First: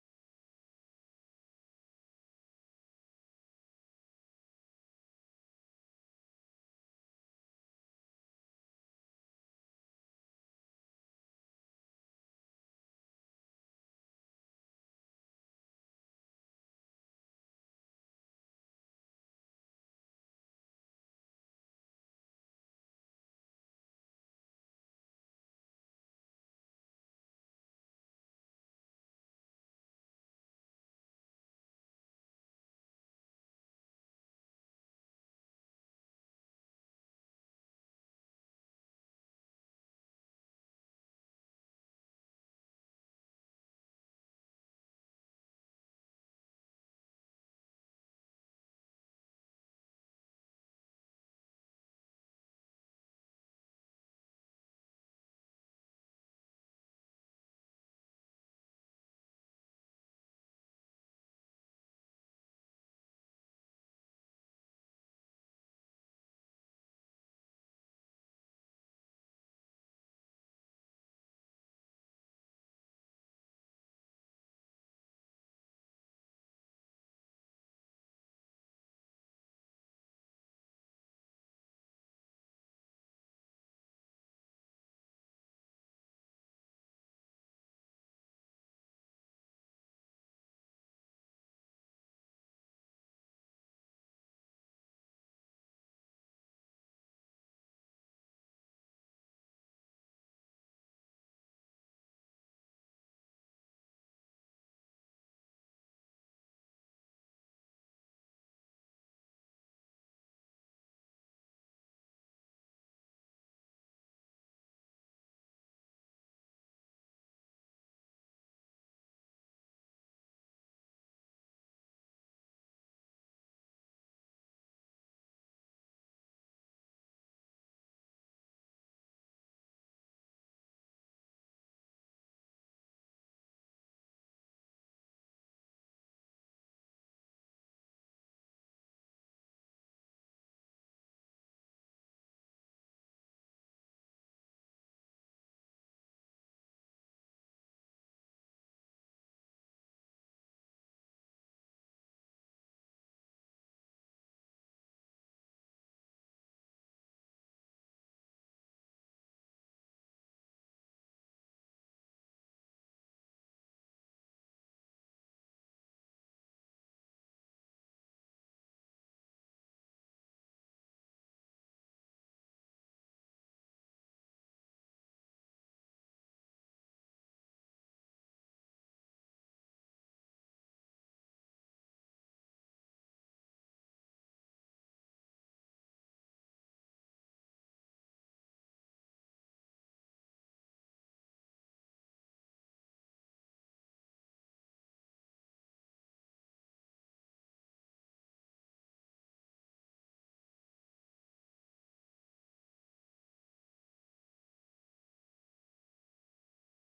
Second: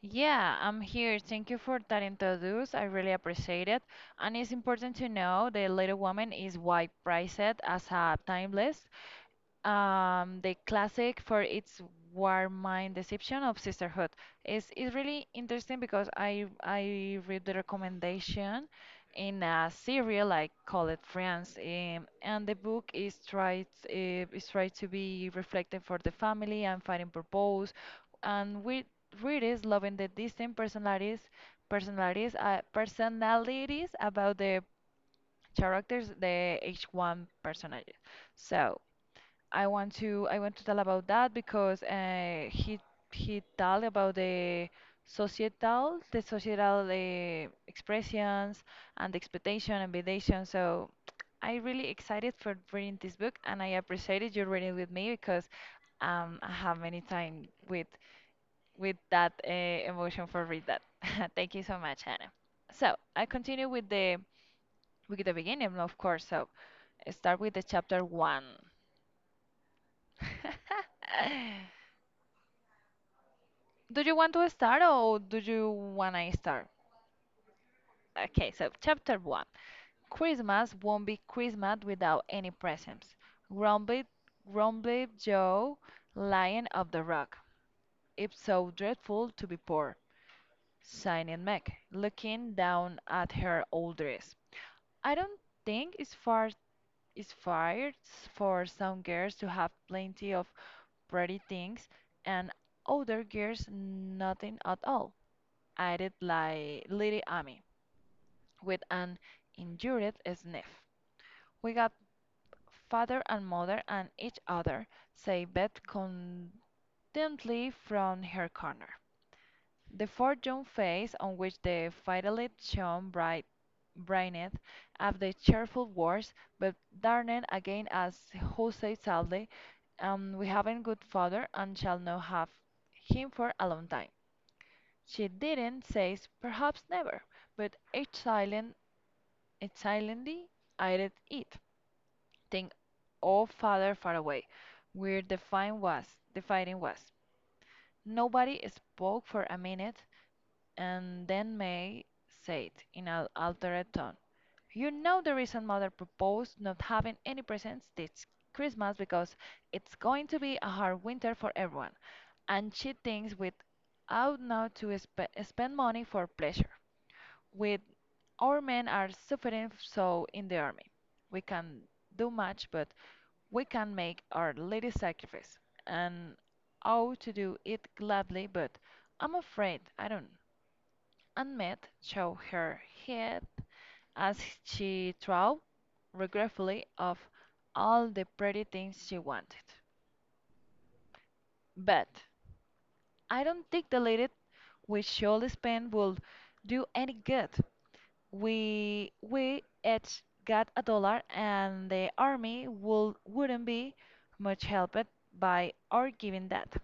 Yeah, I'm here. Thank you for that introduce. I really appreciate it. And it's important to know the Little Woman is white priced as a timeless the classic for its warm mind deception of sisterhood. Is really interesting because I read the recommendation in a serial like Call It Friends, and the book is tried to be reflective for the family and finding purpose, and with readers loving the distinct personalities about the characters the each one personage. So, I want to tell about that because he told about the societal expressions and the expectation and validation. So I really excited for reading this book and I appreciated you reading with me because I have many time with that emotion for read that. Thank you so much, Hannah. So I continue with the beginning, of course. So I start with the chapter one. Do you want to start or do you want to start? Okay, so chapter one. Christmas won't be Christmas without any presents. Grumbled, grumbled Joe, lion of the rock. It's so dreadful to be poor. Signing Meg, looking down at her old dress. I don't think it's far it's fair for some girls to have plenty of pretty things and other girls nothing at all. Added like little Amy, with an injured sniff. We got father and mother and each other, said Beth contentedly from her corner. The forlorn face on which the fiddlet shone brightened at the cheerful words, but darkened again as who said sadly, "We haven't good father and shall not have him for a long time." She didn't say perhaps never, but it silently eyed it. Then all father far away, where the fighting was. Nobody spoke for a minute, and then May said, in an altered tone, "You know the reason mother proposed not having any presents this Christmas because it's going to be a hard winter for everyone, and she thinks we ought now to spend money for pleasure. With our men are suffering so in the army, we can do much, but we can make our little sacrifice, and ought to do it gladly, but I'm afraid I don't." Aneth shook her head as she thought regretfully of all the pretty things she wanted. "But I don't think the little we should spend will do any good. We each got a dollar, and the army wouldn't be much helped by our giving that.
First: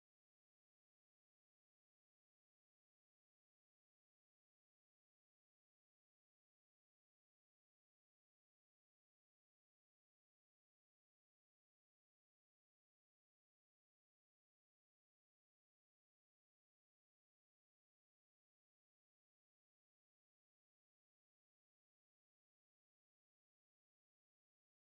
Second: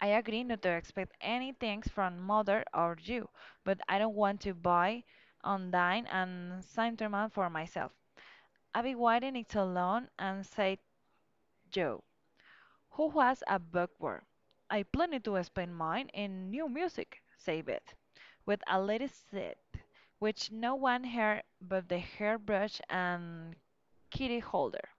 I agree not to expect any things from mother or you, but I don't want to buy on and sentiment for myself. I be waiting it alone and said Joe, who was a bookworm. I planned to spend mine in new music, said Beth, with a little set, which no one heard but the hairbrush and kitty holder.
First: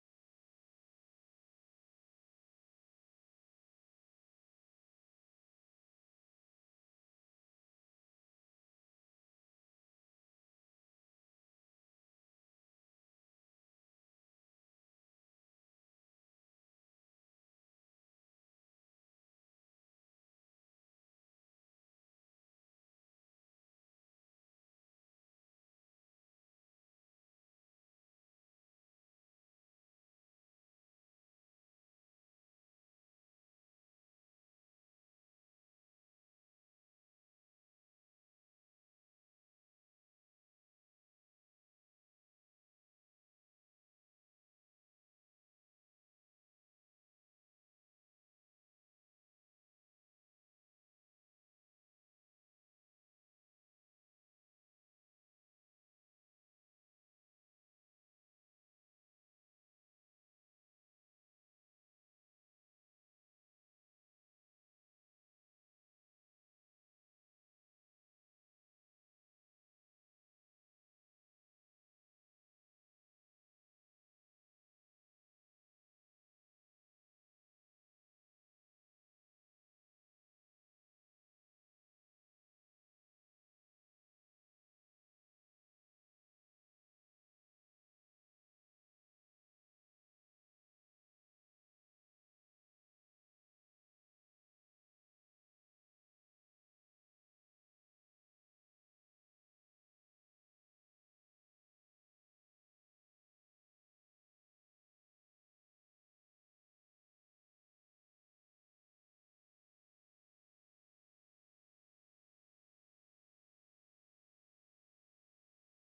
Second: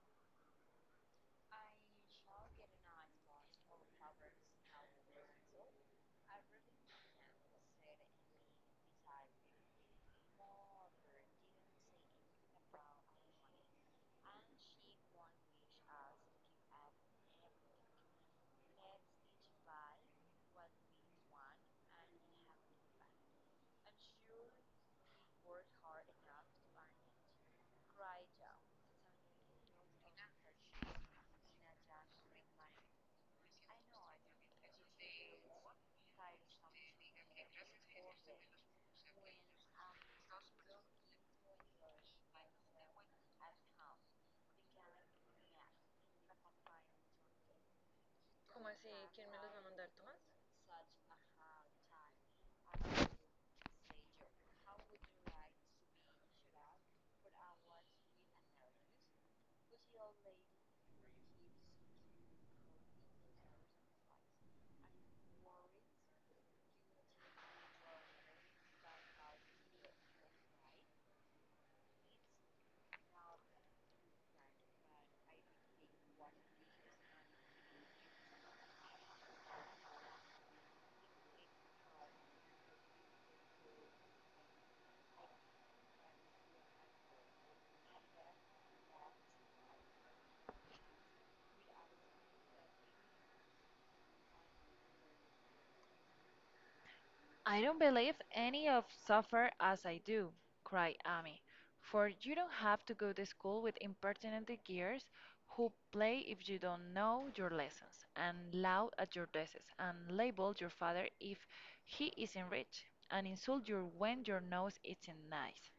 I don't believe any of suffer as I do, cried Amy, for you don't have to go to school with impertinent gears who play if you don't know your lessons, and loud at your desks, and label your father if he isn't rich, and insult you when your nose isn't nice.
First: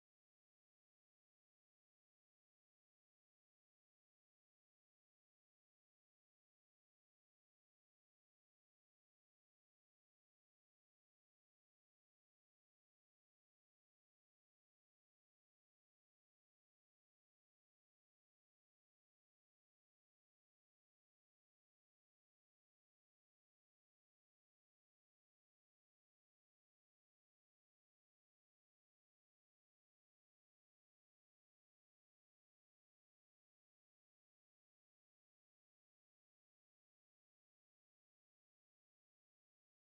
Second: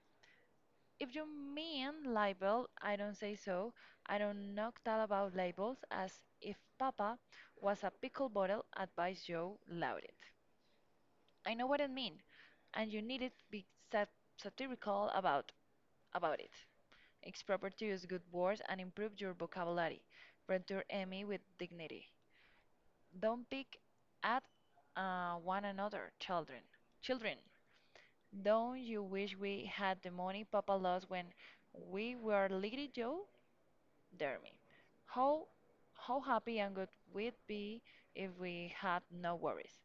If you mean libel, I don't say so. I don't knock that about labels as if Papa was a pickle bottle, advised Joe Loudit. I know what I mean, and you needn't be sat- satirical about it. It's proper to use good words and improve your vocabulary. Return Emmy with dignity. Don't pick at one another, children. Children, don't you wish we had the money Papa lost when we were little Joe? Dear me, how how happy and good we'd be if we had no worries,"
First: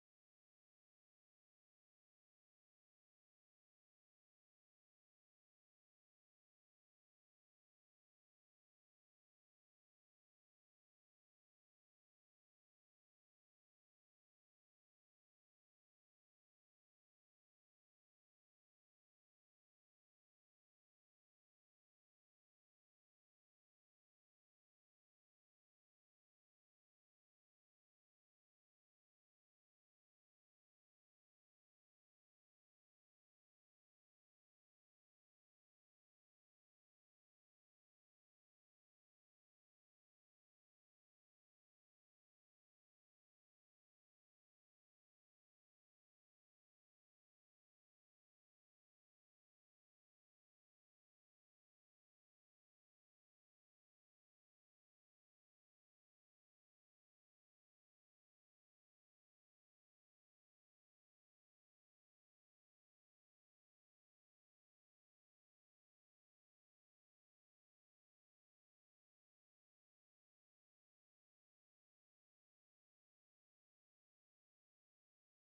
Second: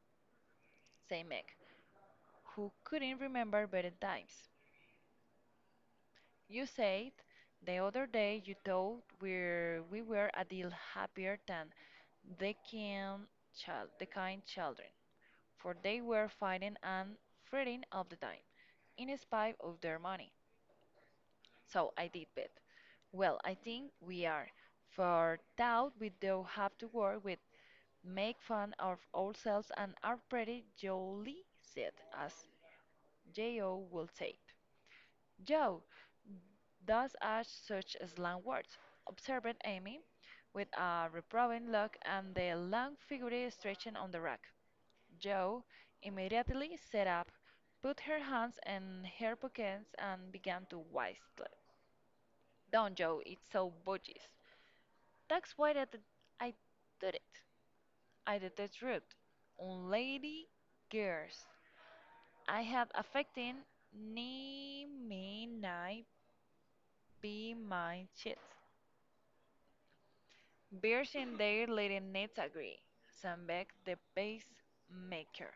said Meg, who couldn't remember better times. You said the other day you thought we were a deal happier than the kind, the kind children, for they were fighting and fretting all the time, in spite of their money. So I did bet. Well, I think we are, for doubt we do have to work with, make fun of ourselves and are pretty jolly set, as J.O. will say. Joe, Thus are such slang words, observed Amy, with a reproving look and the long figure stretching on the rack. Jo immediately sat up, put her hands in her pockets, and began to whistle. "Don't, Joe, it's so bogies. That's why that I did it. I did it rude. On lady girls, I had affecting ni me ni be my chit. Bears in their leading needs agree, Sambeck the pace maker.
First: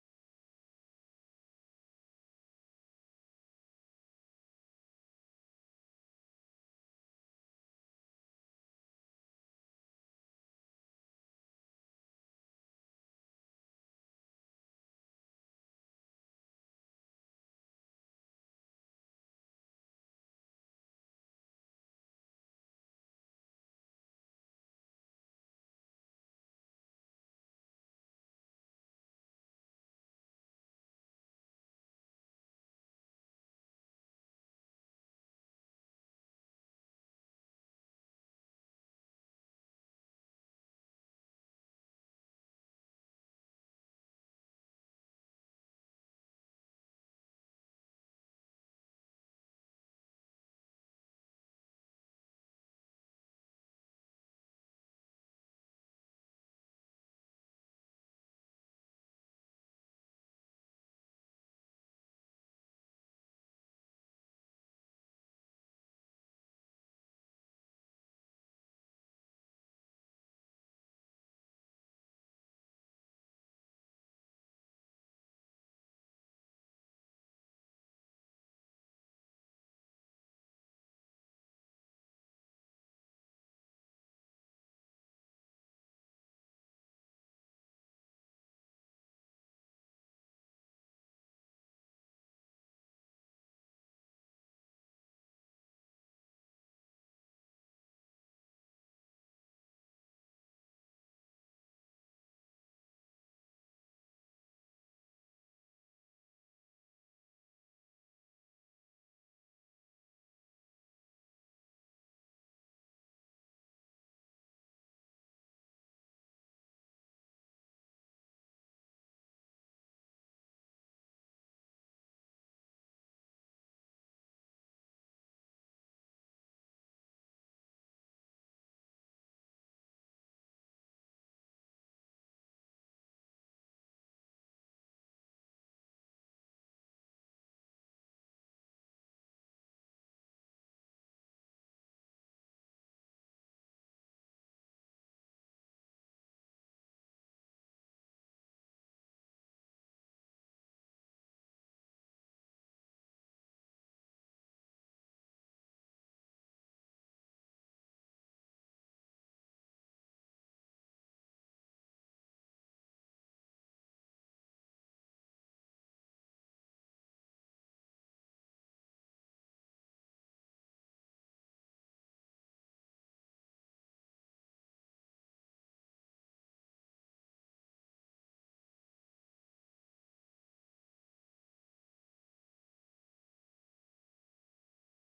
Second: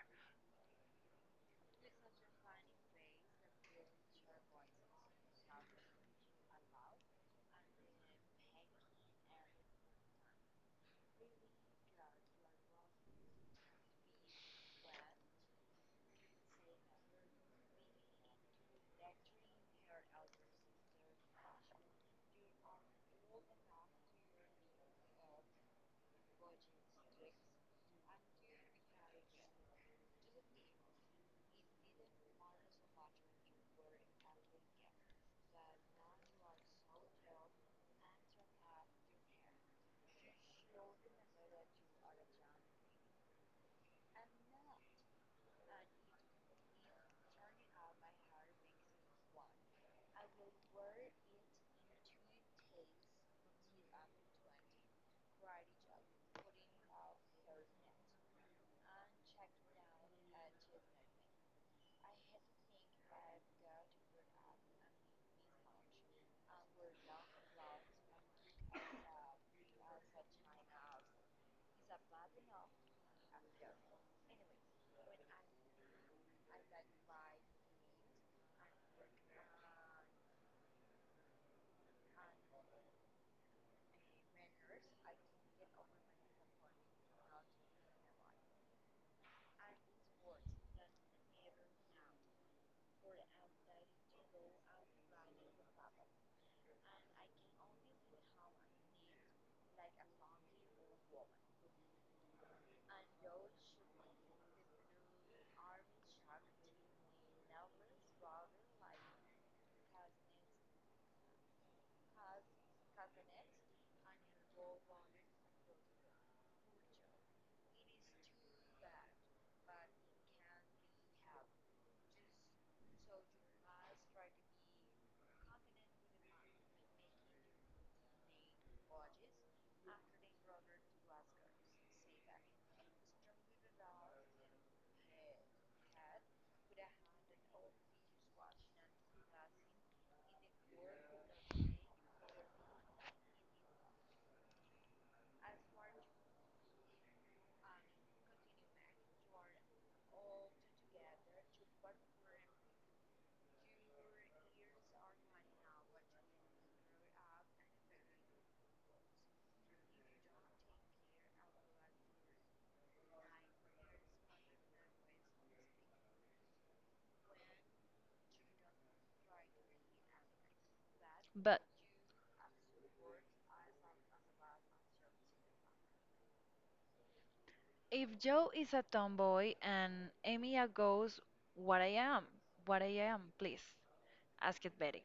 But if Joe is a tomboy and Amy a ghost, what I am, what I am, please, asked Betty,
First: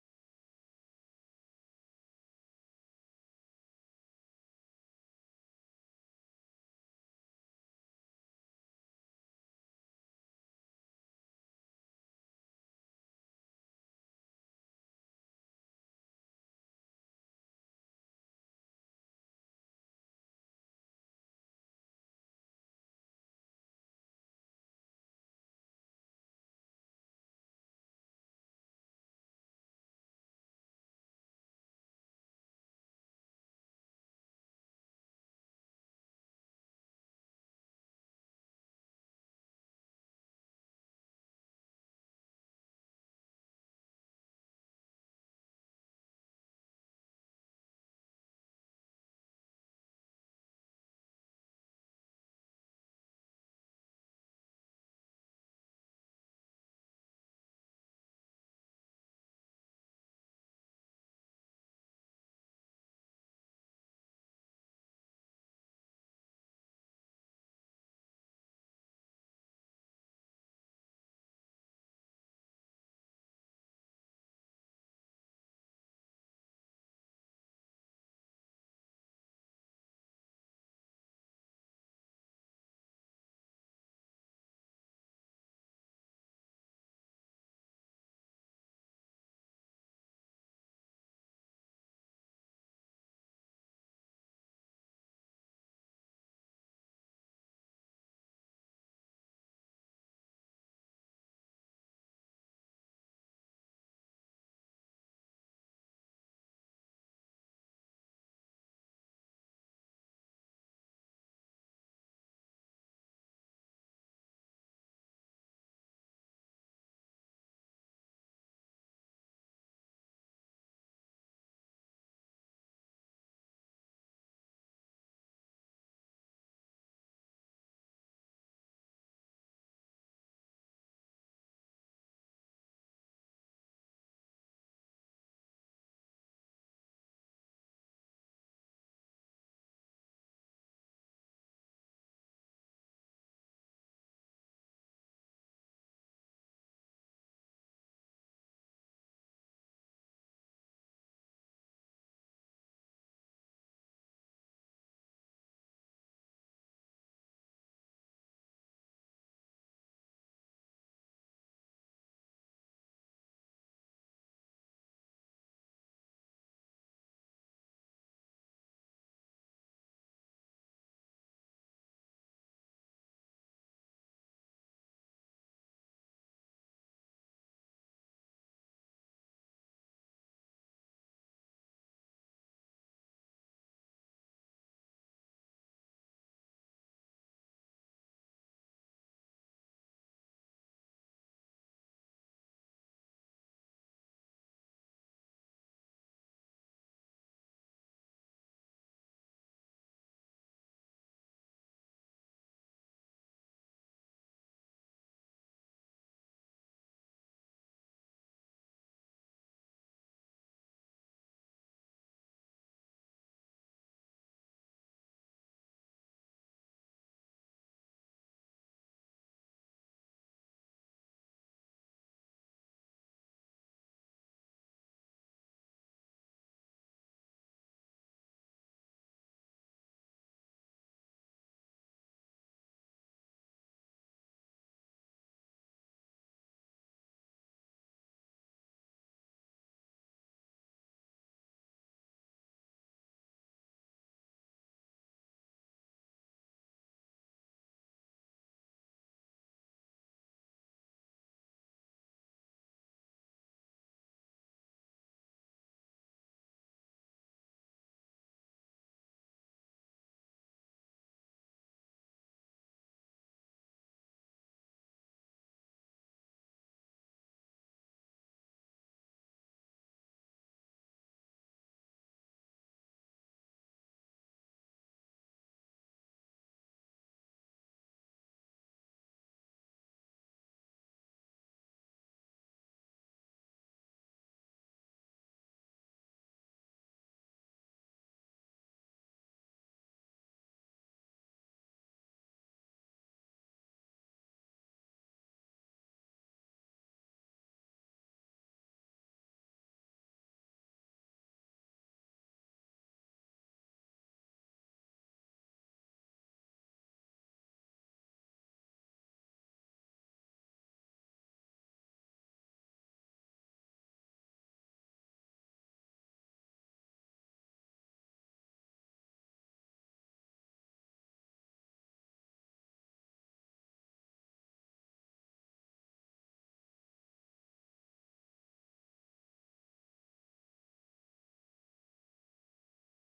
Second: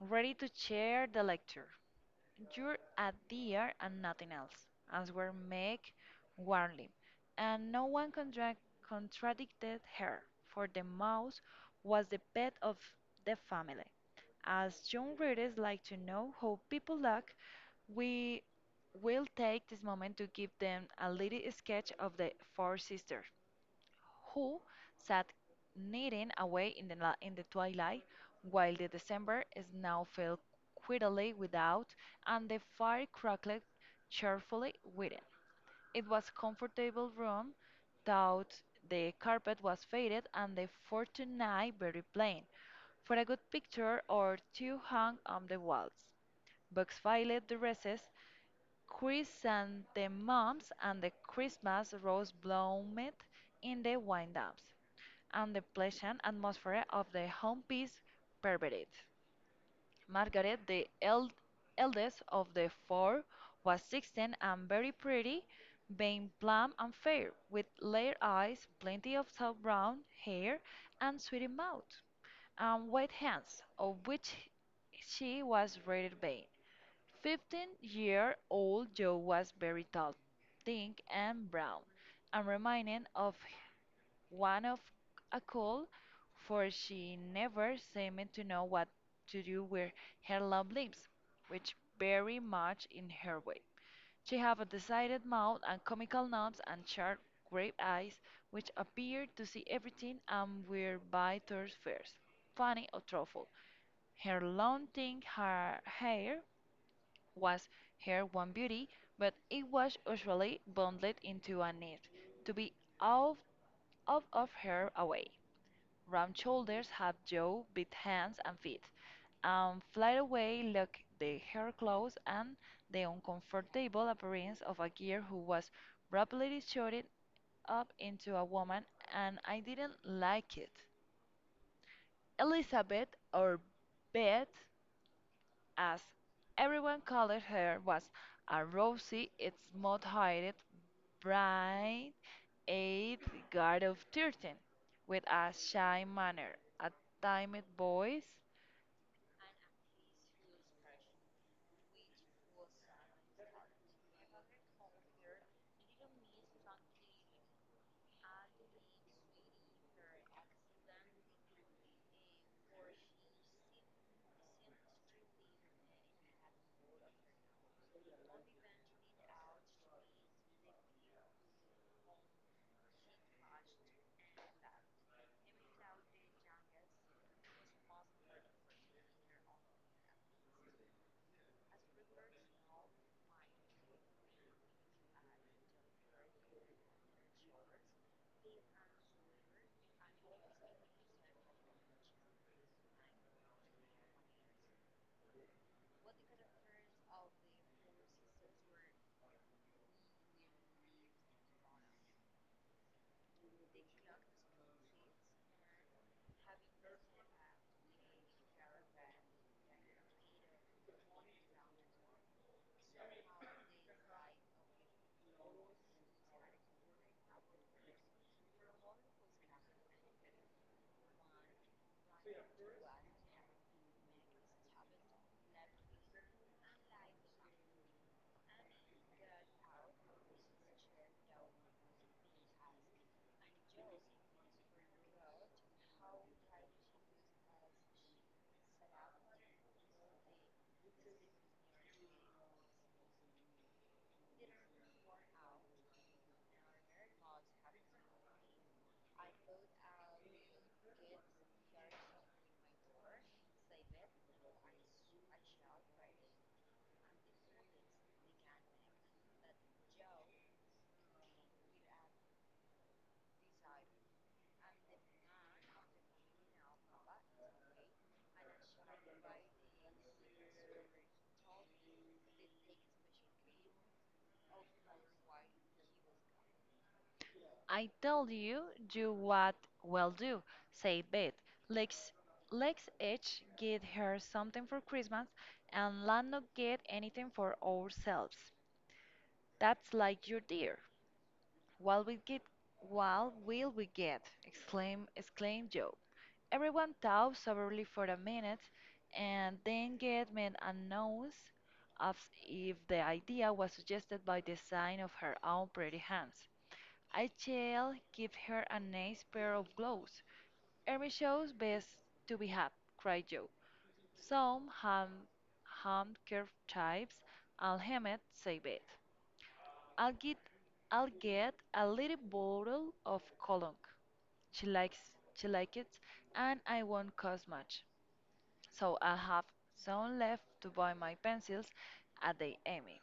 ready to share the lecture. You're a dear and nothing else, answered Meg warmly, and no one contradicted her, for the mouse was the pet of the family. As young readers like to know how people look, we will take this moment to give them a little sketch of the four sisters who sat knitting away in in the twilight, while the December snow fell quietly without, and the fire crackled cheerfully within. It was a comfortable room, though the carpet was faded and the fortunate very plain, for a good picture or two hung on the walls. Books filled the recess, chrysanthemums and the Christmas rose bloomed in the windows, and the pleasant atmosphere of the home piece pervaded. Margaret, the eldest of the four, was 16 and very pretty, being plump and fair, with clear eyes, plenty of soft brown hair, and sweet mouth, and white hands, of which she was rated vain. 15-year-old Joe was very tall, thin and brown, and reminded of one of a colt, for she never seemed to know what to do with her long limbs, which very much in her way. She had a decided mouth and comical nose and sharp grey eyes, which appeared to see everything and were by turns fierce, funny, or thoughtful. Her long thin hair was her one beauty, but it was usually bundled into a net, to be out, out of her away. Round shoulders had Joe bit hands and feet, and fly away looked the hair clothes and the uncomfortable appearance of a girl who was rapidly shorted up into a woman, and I didn't like it. Elizabeth, or Beth, as everyone called her, was a rosy, smooth-haired, bright eyed girl of 13, with a shy manner, a timid voice. I tell you, do what will do, said Beth. Let's, let's each get her something for Christmas, and let not get anything for ourselves. That's like your dear. What we get, what will we get? Exclaimed Joe. Everyone talks soberly for a minute and then gave me a nose, as if the idea was suggested by the sign of her own pretty hands. I shall give her a nice pair of gloves. Ermi shows best to be had, cried Joe. Some handkerchiefs and Hemet save it. I'll get I'll get a little bottle of cologne. She likes she likes it and I won't cost much. So I have some left to buy my pencils at the Emmy.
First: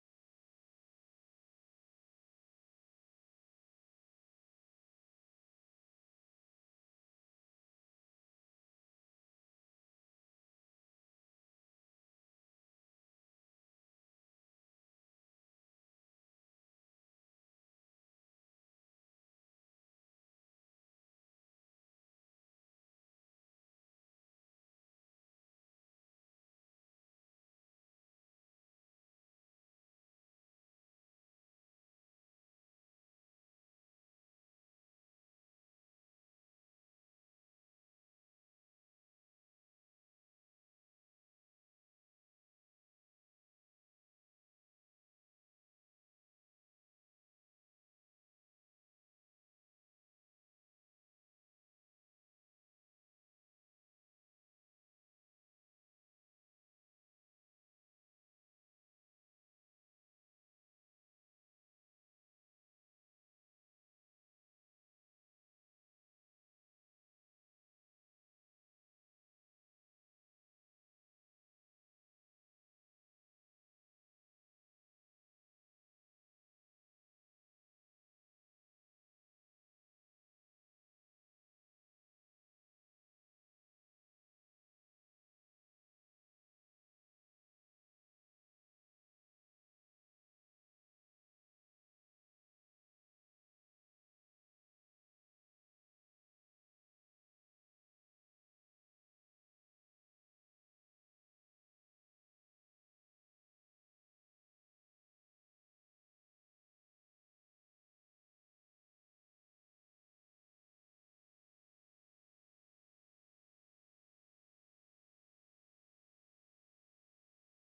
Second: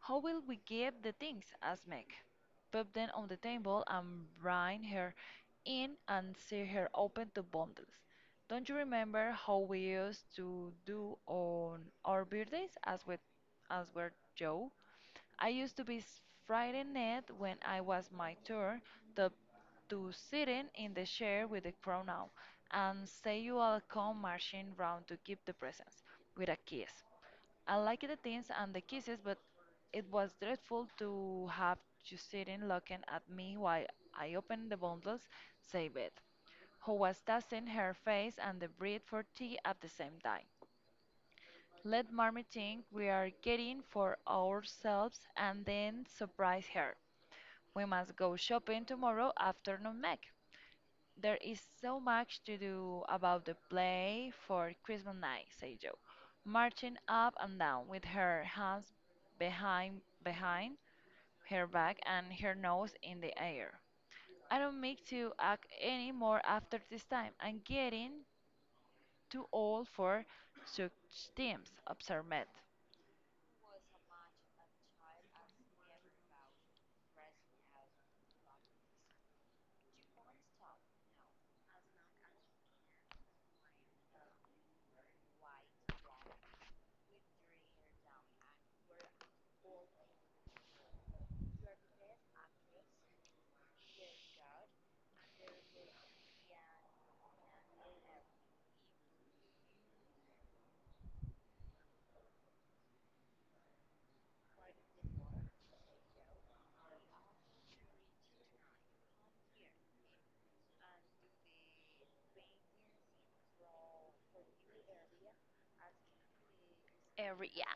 How will we get the things? Asked Meg. Put them on the table and bring her in and see her open the bundles. Don't you remember how we used to do on our birthdays? As were Joe. I used to be frightened at when I was my tour to, to sitting in the chair with the crown now, and say you all come marching round to give the presents with a kiss. I liked the things and the kisses, but it was dreadful to have you sitting looking at me while I opened the bundles, save it, who was dusting her face and the bread for tea at the same time. Let Marmy think we are getting for ourselves and then surprise her. We must go shopping tomorrow afternoon, Meg. There is so much to do about the play for Christmas night, said Joe, marching up and down with her hands behind her back and her nose in the air. I don't mean to act any more after this time. I'm getting too old for such things, observed Matt. Every yeah.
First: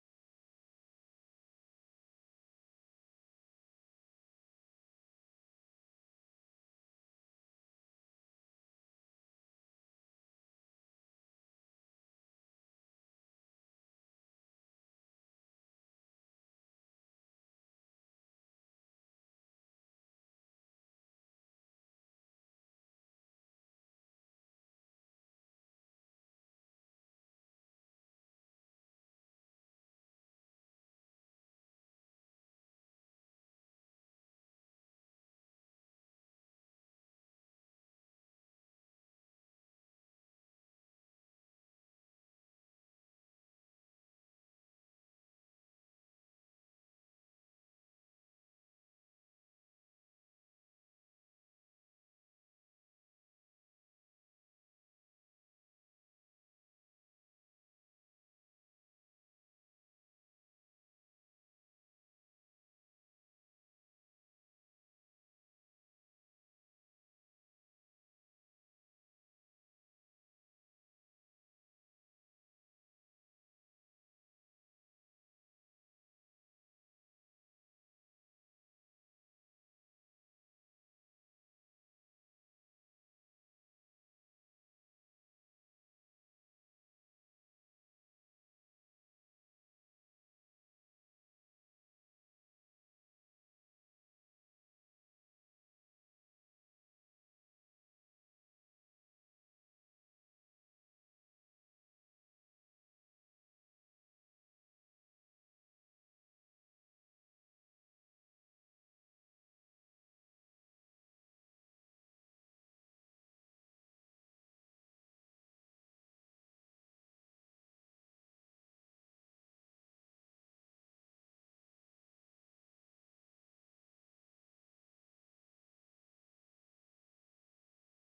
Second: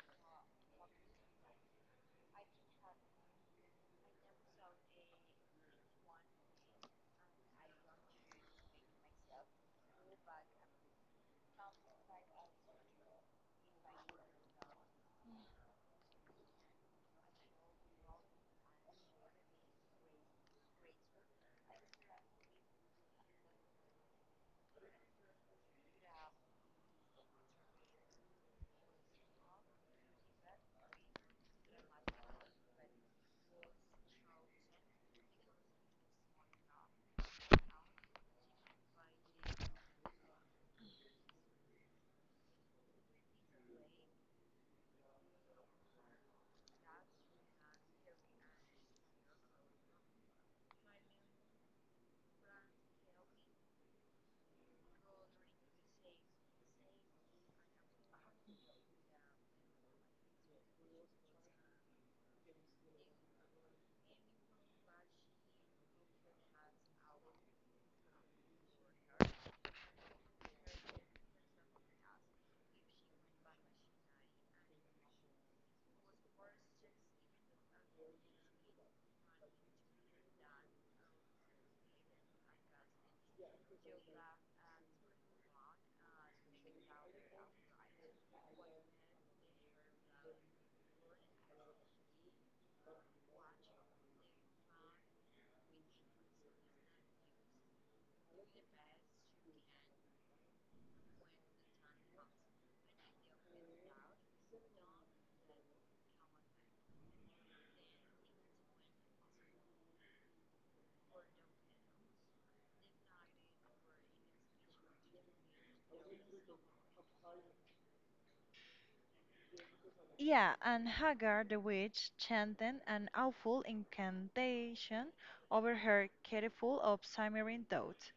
Yeah, and Hagar the witch chanted an awful incantation over her careful of simmering thoughts.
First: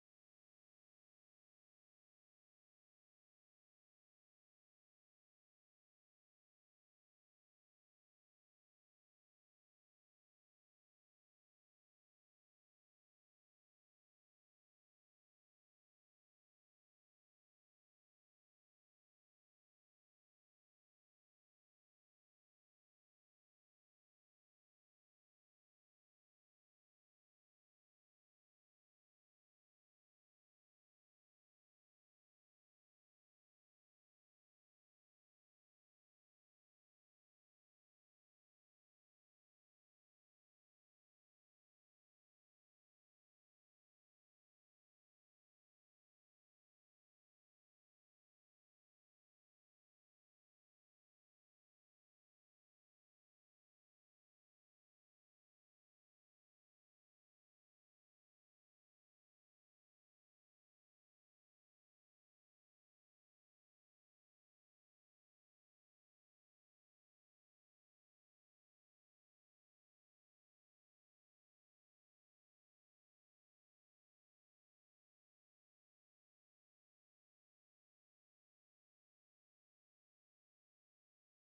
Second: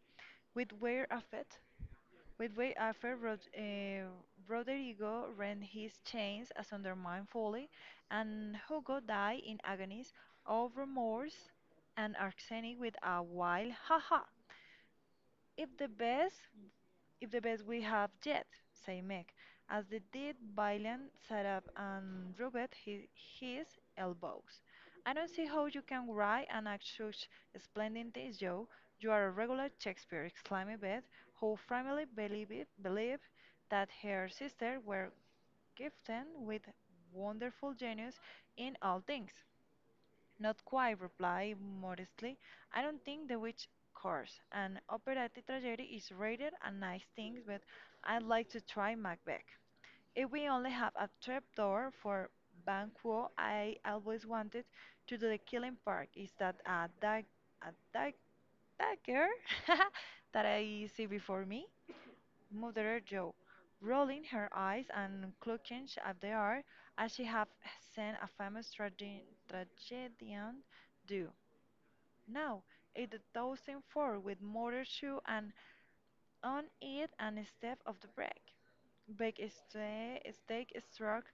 With way after, with way after Rodrigo rent his chains asunder mindfully, and Hugo died in agonies of remorse and Arsenic with a wild ha ha. If the best, if the best we have yet, said Meg, as they did Violent sat up and rubbed his elbows. I don't see how you can write and act such splendid things, Joe. You are a regular Shakespeare, exclaimed Beth, who firmly believed that her sisters were gifted with wonderful genius in all things. Not quite, replied modestly. I don't think the witch course an operatic tragedy is rated a nice thing, but I'd like to try Macbeth. If we only have a trapdoor for Banquo, I always wanted to do the Killing Park. Is that a dagger that I see before me? Muttered Joe, rolling her eyes and clucking at the air as she had seen a famous tragedian do. Now it the toasting fork with motor shoe and on it and step of the bread. Bake a steak struck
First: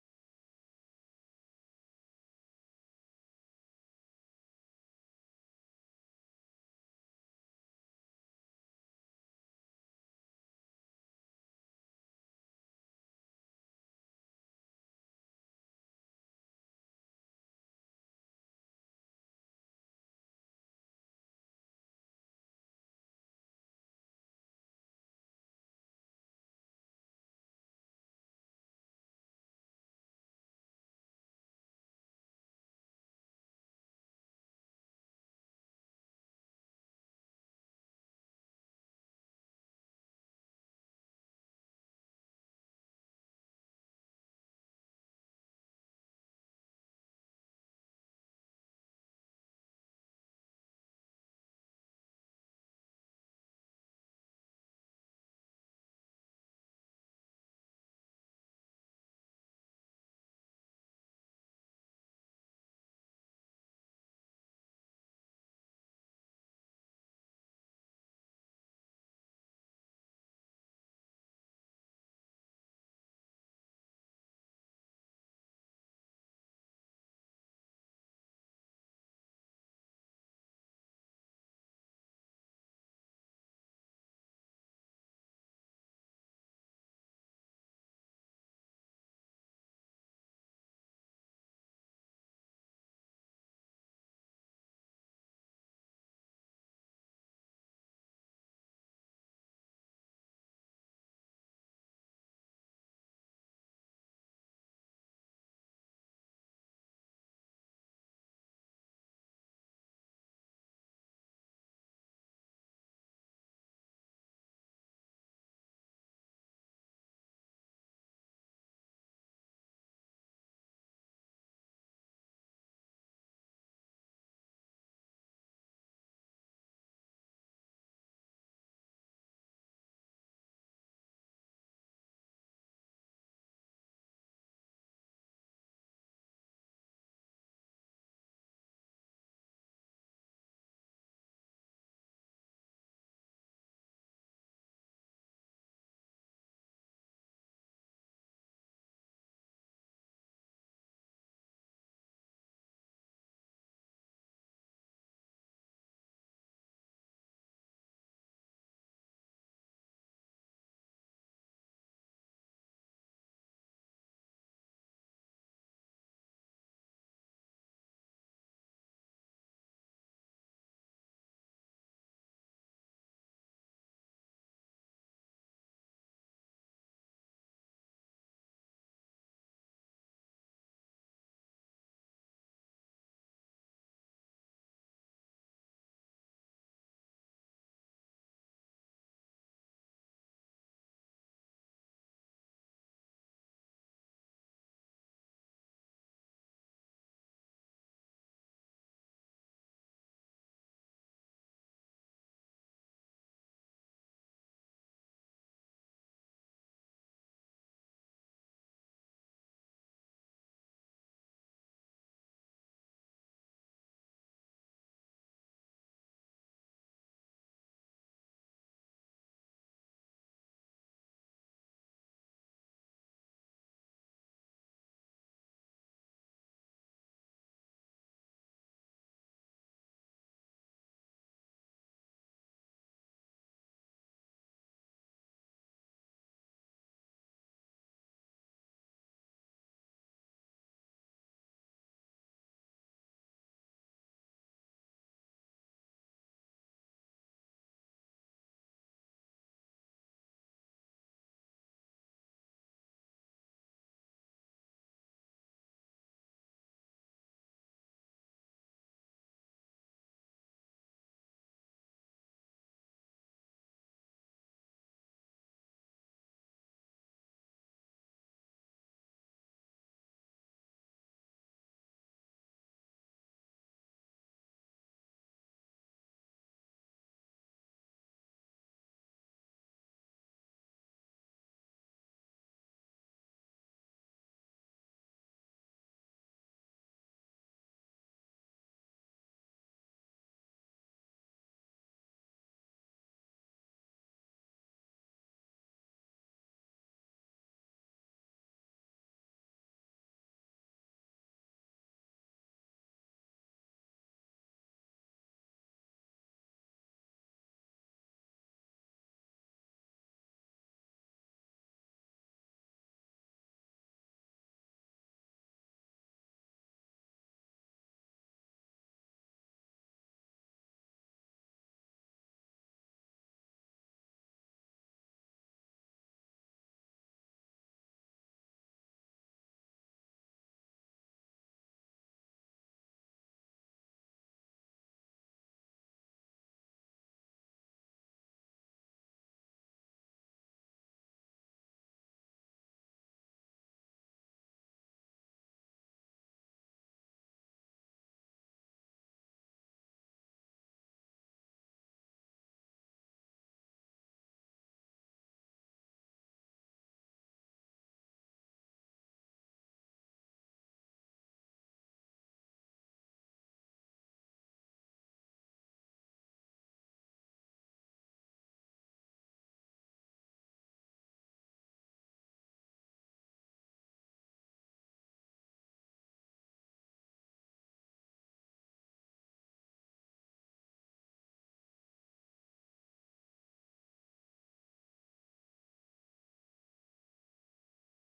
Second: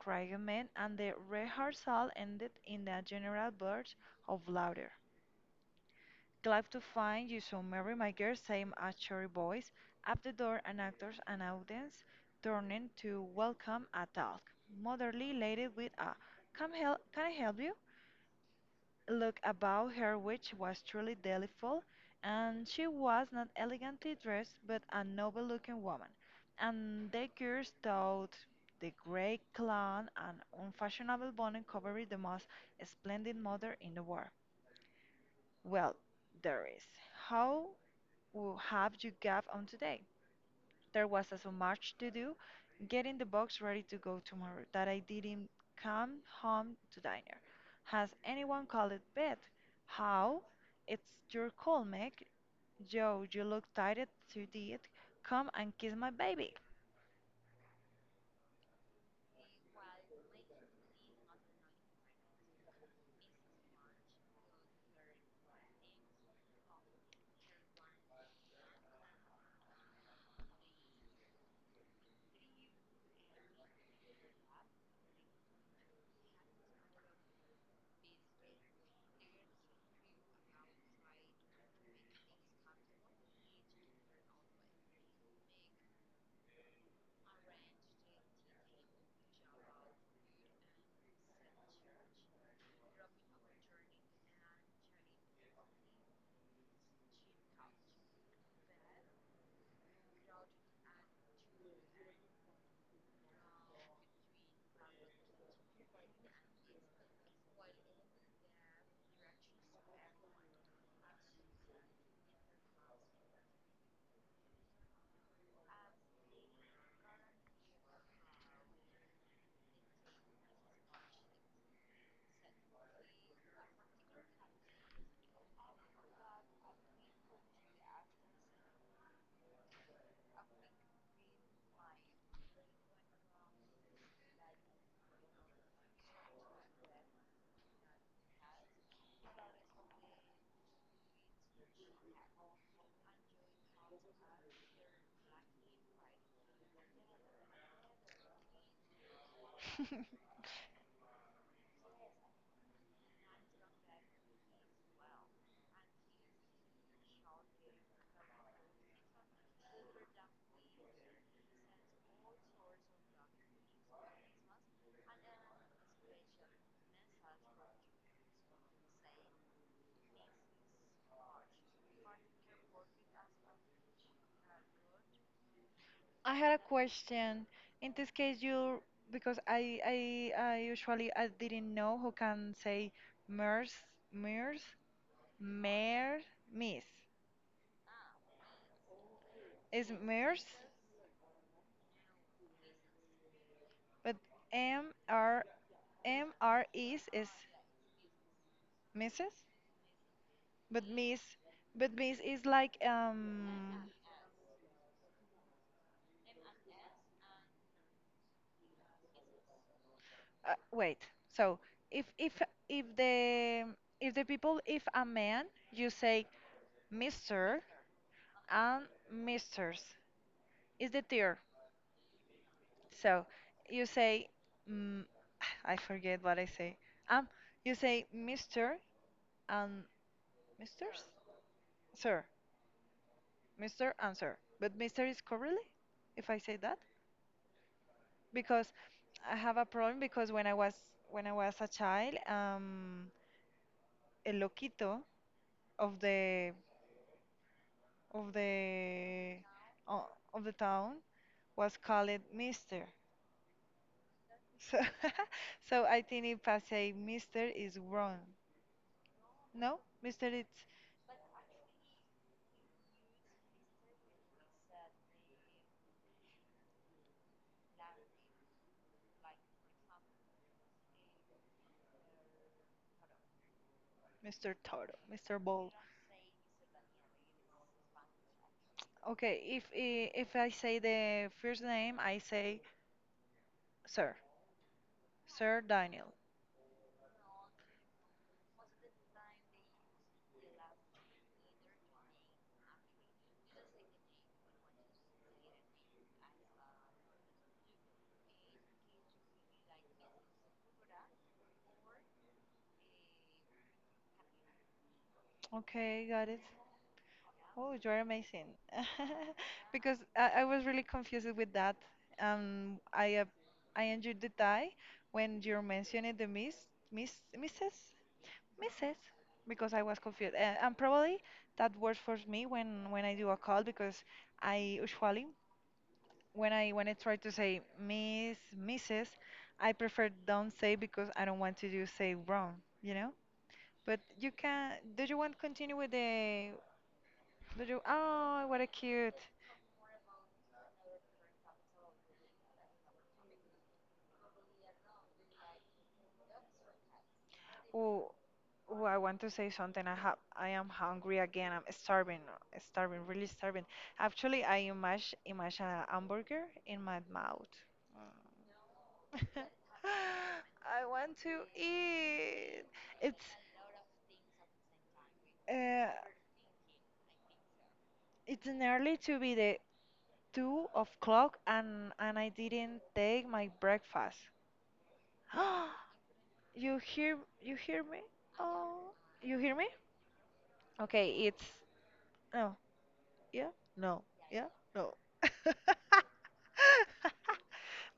crackman, and the rehearsal ended in a general burst of laughter. Glad to find you so merry, my girl, same a cheery voice. Up the door, and actors and audience turning to welcome a talk. Motherly lady with a come help, can I help you? Look about her which was truly delightful, and she was not elegantly dressed, but a noble-looking woman, and the girls thought the grey clown and unfashionable bonnet covered the most splendid mother in the world. Well, there is. How have you got on today? There was so much to do, getting the box ready to go tomorrow, that I didn't come home to dinner. Has anyone called it bed? How? It's your call, Meg. Joe, you look tired to it. Come and kiss my baby. I had a question. In this case, you because I usually I didn't know who can say MERS, MERS, MER, miss. It's MERS, but M R M R is Mrs. But Miss, but Miss is like wait. So if if if the if the people if a man you say Mister and Misters is the tier. So you say mm, I forget what I say. Um, you say Mister and Misters, sir, Mister and sir. But Mister is correctly if I say that. Because I have a problem because when I was a child, el loquito of of the of the town was called Mister. So so I think if I say Mister is wrong. No, Mister it's Mr. Toro, Mr. Ball. Okay, if I say the first name, I say Sir, Sir Daniel. Okay, got it. Oh, you're amazing. Because I was really confused with that. Um, I uh, I enjoyed the tie when you mentioned the miss, misses, misses, because I was confused. And probably that works for me when I do a call because I usually when I try to say miss, misses, I prefer don't say because I don't want to do say wrong, you know? But you can. Do you want to continue with the? Do you? Oh, what a cute. Oh, oh, I want to say something. I am hungry again. I'm starving, really starving. Actually, I imagine imagine a hamburger in my mouth. I want to eat. It's uh, it's nearly to be the 2 o'clock, and I didn't take my breakfast. You hear me? Oh, you hear me? Okay, it's no. Yeah, no, yeah, no.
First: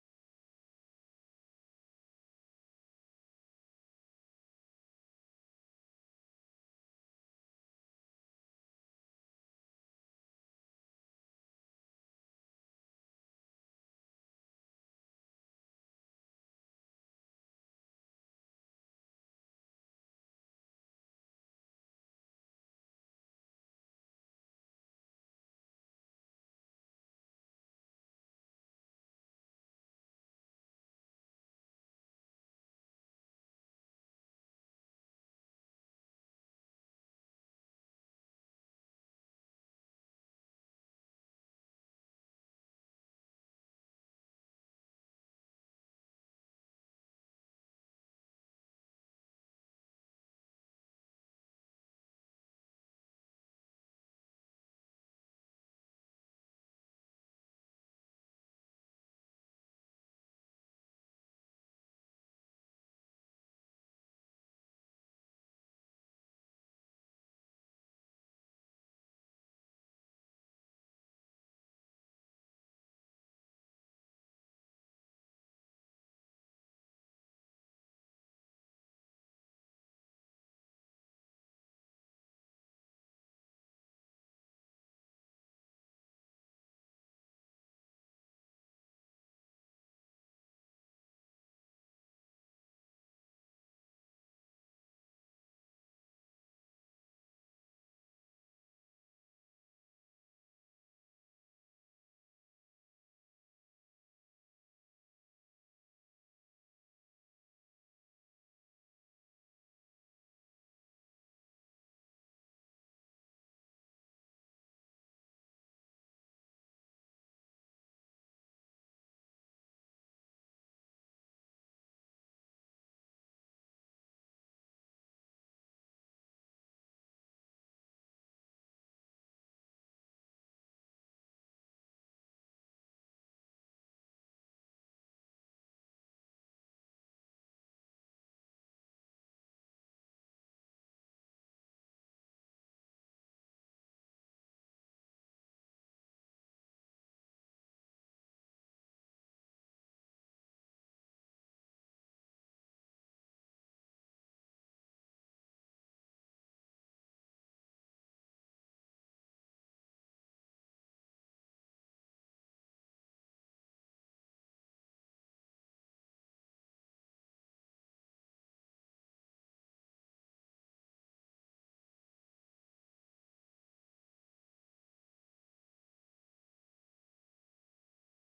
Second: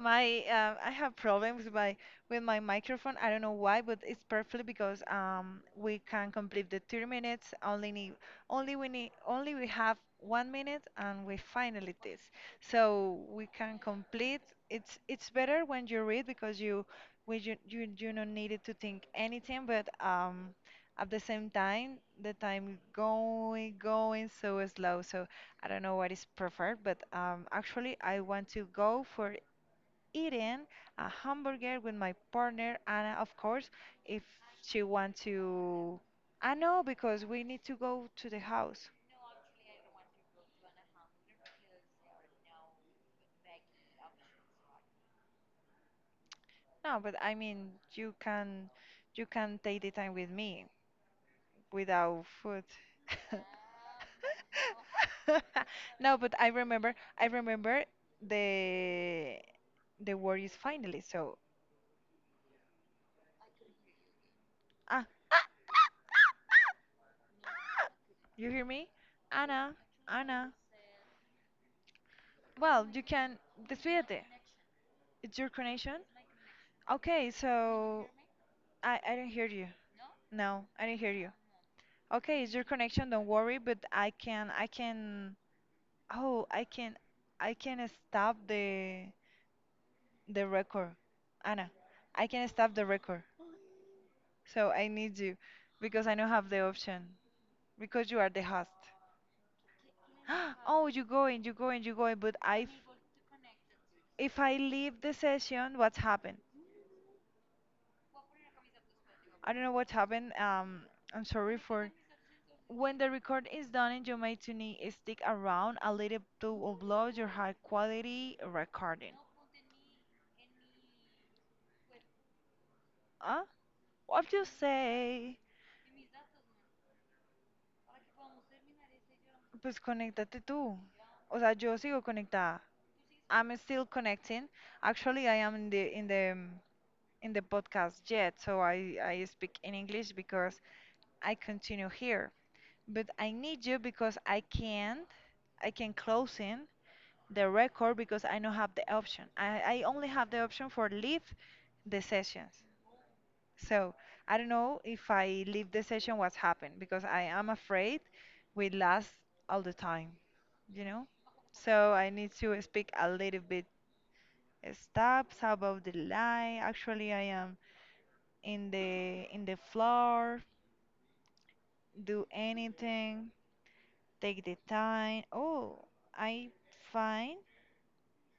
My I have problems with my microphone. I don't know why, but it's perfectly because we can complete the 30 minutes. Only we have 1 minute and we finally this. So we can complete. It's better when you read because you when you don't need it to think anything. But at the same time the time going so slow, so I don't know what is preferred, but actually I want to go for eating a hamburger with my partner anna, of course, if she wants to. I know, because we need to go to the house. No, but I mean you can take the time with me without food. No, but I remember the the word is finally. So, ah, you hear me? Anna, Anna. Well, you can despídete. It's your connection. Okay, so I didn't hear you. No, I didn't hear you. Okay, it's your connection. Don't worry, but I can. Oh, I can stop the record. Anna, I can stop the record. So I need you because I don't have the option because you are the host. Oh, you going. But if I leave the session, what's happened? I don't know what happened. I'm sorry for. When the record is done, and you may to need stick around a little to upload your high quality recording. Huh? What you say? Pues conéctate tú. O sea, yo sigo conectada. I'm still connecting. Actually, I am in the in the in the podcast yet, so I speak in English because I continue here. But I need you because I can't I can close in the record because I don't have the option. I only have the option for leave the sessions. So I don't know if I leave the session, what's happened because I am afraid we last all the time, you know. So I need to speak a little bit. Stops. How about the lie? Actually, I am in the floor. Do anything. Take the time. Oh, I find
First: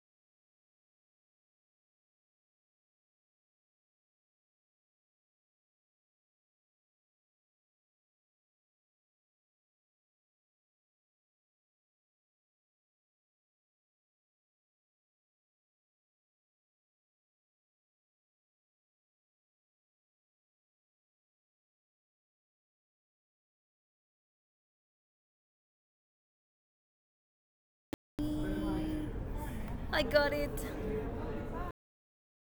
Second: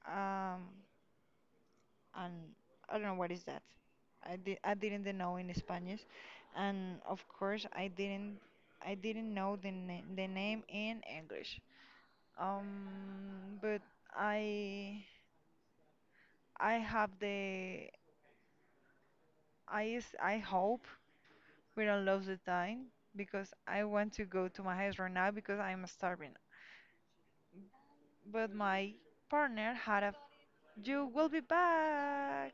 um and I don't know what is that. I didn't know in Spanish, and of course I didn't know the name in English. Um, but I I have the I is I hope we don't lose the time because I want to go to my house right now because I'm starving. But my partner I had a got it. you will be back.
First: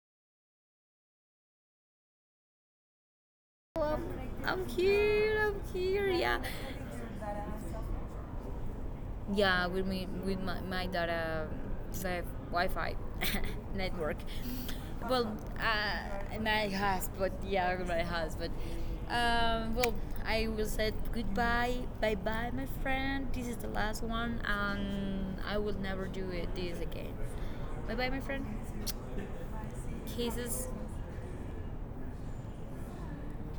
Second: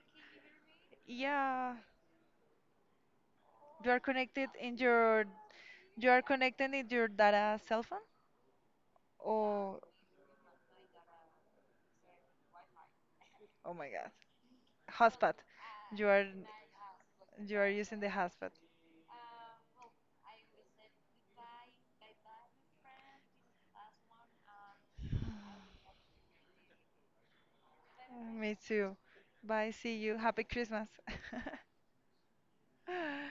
Yeah, Oh, you are I'm, connected I'm in your here. I'm here. you are Yeah, connecting with your data cell phone? yeah. Or With me, with my data, the Wi-Fi oh my god, network. hotspot. Well, You are my husband. you are Yeah, using the my hotspot. husband. Um, well, I will say goodbye, bye bye, my friend. This is the last one, and I will never do it this again. Bye bye, my Me friend. too. Bye. See you. Happy Kisses. Christmas.